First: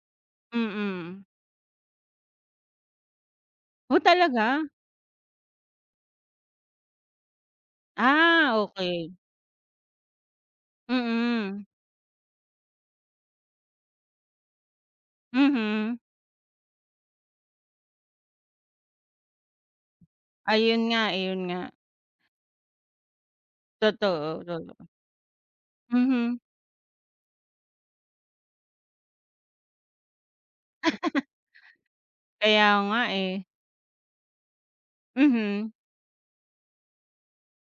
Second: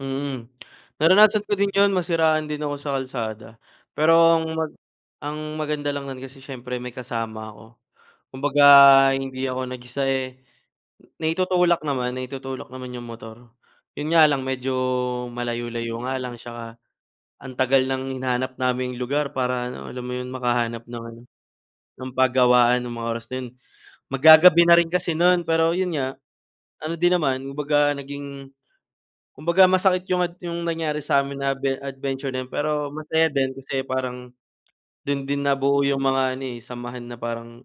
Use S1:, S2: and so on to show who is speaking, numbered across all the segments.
S1: Mm.
S2: Mm.
S1: Naranasan ko din 'yun, nasiraan din ako sa kalsada
S2: Oh
S1: pero ang
S2: talaga?
S1: mag ang maganda lang nun kasi siyempre may kasama ako.
S2: Ah,
S1: Kumbaga
S2: okey.
S1: hindi ako nag-isa, eh,
S2: Mm.
S1: naitutulak naman, naitutulak naman 'yung motor. 'Yun nga lang medyo
S2: Mhm.
S1: malayo-layo nga lang 'tsaka ang tagal ng hinanap naming lugar para ano, alam mo 'yun makahanap
S2: Ayun nga,
S1: ng ano,
S2: ayun nga.
S1: ng pagawaan ng mga oras na 'yun.
S2: Totoo,
S1: Mag-gagabi na
S2: totoo.
S1: rin kasi nun, pero 'yun nga,
S2: Mhm.
S1: ano din naman kumbaga naging, kumbaga masakit 'yung ad 'yung nangyari sa'min na adve adventure na 'yun
S2: Kaya
S1: pero
S2: nga
S1: masaya
S2: eh.
S1: din, kasi parang dun din
S2: Mhm.
S1: nabuo 'yung mga ano, eh, samahan na parang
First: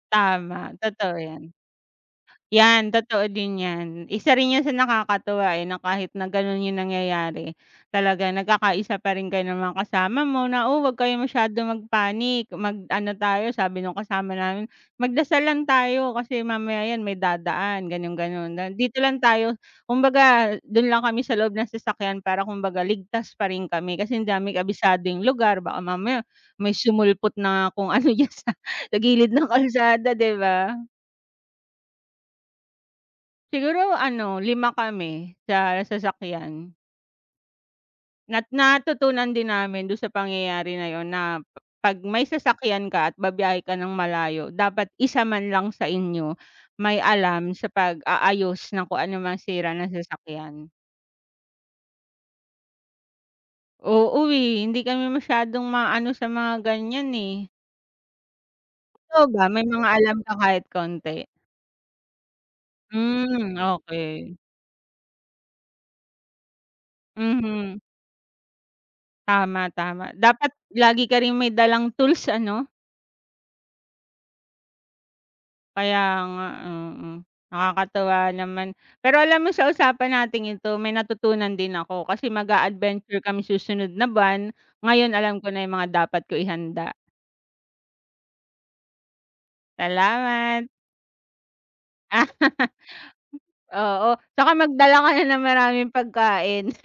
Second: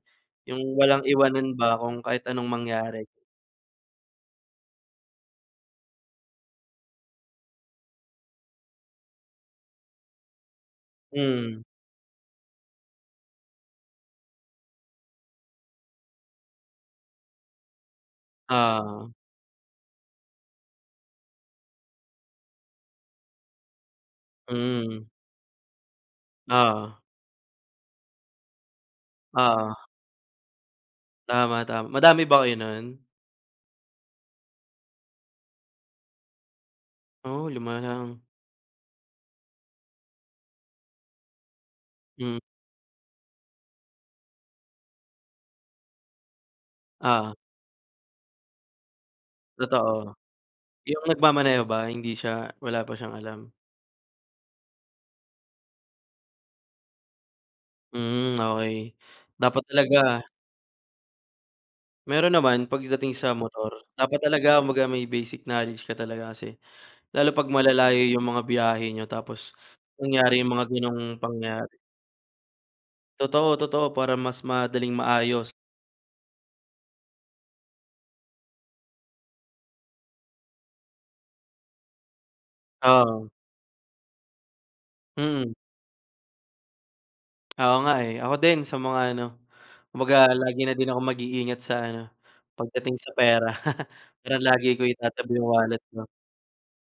S1: 'yung
S2: Tama,
S1: walang
S2: totoo 'yan.
S1: iwanan ba kung kahit anong
S2: 'Yan
S1: mangyari.
S2: totoo din 'yan, isa rin 'yun sa nakakatuwa, eh, na kahit na gano'n 'yung nangyayari talagang nagkakaisa pa rin kayo ng mga kasama mo na, "oh huwag kayo masyado
S1: Mm.
S2: mag panic, mag ano tayo," sabi nung kasama namin, "magdasal lang tayo kasi mamaya 'yan, may dadaan" gano'n gano'n "dito
S1: Oo.
S2: lang tayo." Kumbaga dun lang kami sa loob ng sasakyan para kumbaga ligtas pa rin kami kasi di namin kabisado
S1: Mhm.
S2: 'yung lugar baka mamaya may
S1: Oo.
S2: sumulpot na kung ano diyan sa gilid ng
S1: Oo.
S2: kalsada 'di ba.
S1: Tama, tama. Madami ba kayo nun?
S2: Siguro ano, 5 kami sa sasakyan.
S1: Oh 5 lang.
S2: Nat natutunan din namin dun sa pangyayari na 'yon na, 'pag may
S1: Hmm.
S2: sasakyan ka at ba-biyahe ka ng malayo dapat isa man lang sa inyo may
S1: Oo.
S2: alam sa pag-aayos ng kung ano mang sira ng
S1: Totoo.
S2: sasakyan.
S1: 'Yung nagmamaneho ba, hindi siya, wala pa siyang alam?
S2: Oo, eh, hindi kami masyadong maano sa mga ganiyan, eh.
S1: Mm, okey.
S2: Ikaw ba,
S1: Dapat
S2: may mga alam
S1: talaga
S2: ka kahit konti?
S1: Meron naman pagdating sa
S2: Hmm,
S1: motor, dapat
S2: okey.
S1: talaga kumbaga may basic knowledge ka talaga kasi, lalo 'pag
S2: Mhm.
S1: malalayo 'yung mga biyahe niyo tapos
S2: Tama, tama.
S1: nangyari 'yung
S2: Dapat
S1: mga
S2: lagi
S1: gano'ng
S2: ka ring may
S1: pangyayari.
S2: dalang tools ano?
S1: Totoo, totoo, para mas madaling maayos.
S2: Kaya nga, oo, nakakatuwa naman. Pero alam mo sa usapan nating ito may natutunan din ako, kasi mag-a-adventure
S1: Oo.
S2: kami susunod na buwan, ngayon alam ko
S1: Mhm.
S2: na 'yung mga dapat ko ihanda.
S1: Oo nga, eh, ako din sa mga ano, kumbaga lagi
S2: Salamat!
S1: na din akong mag-iingat sa ano, pagdating sa pera,
S2: Oo,
S1: Parang
S2: 'tsaka
S1: lagi ko
S2: magdala ka na
S1: itatabi
S2: ng
S1: 'yung wallet
S2: maraming
S1: ko.
S2: pagkain.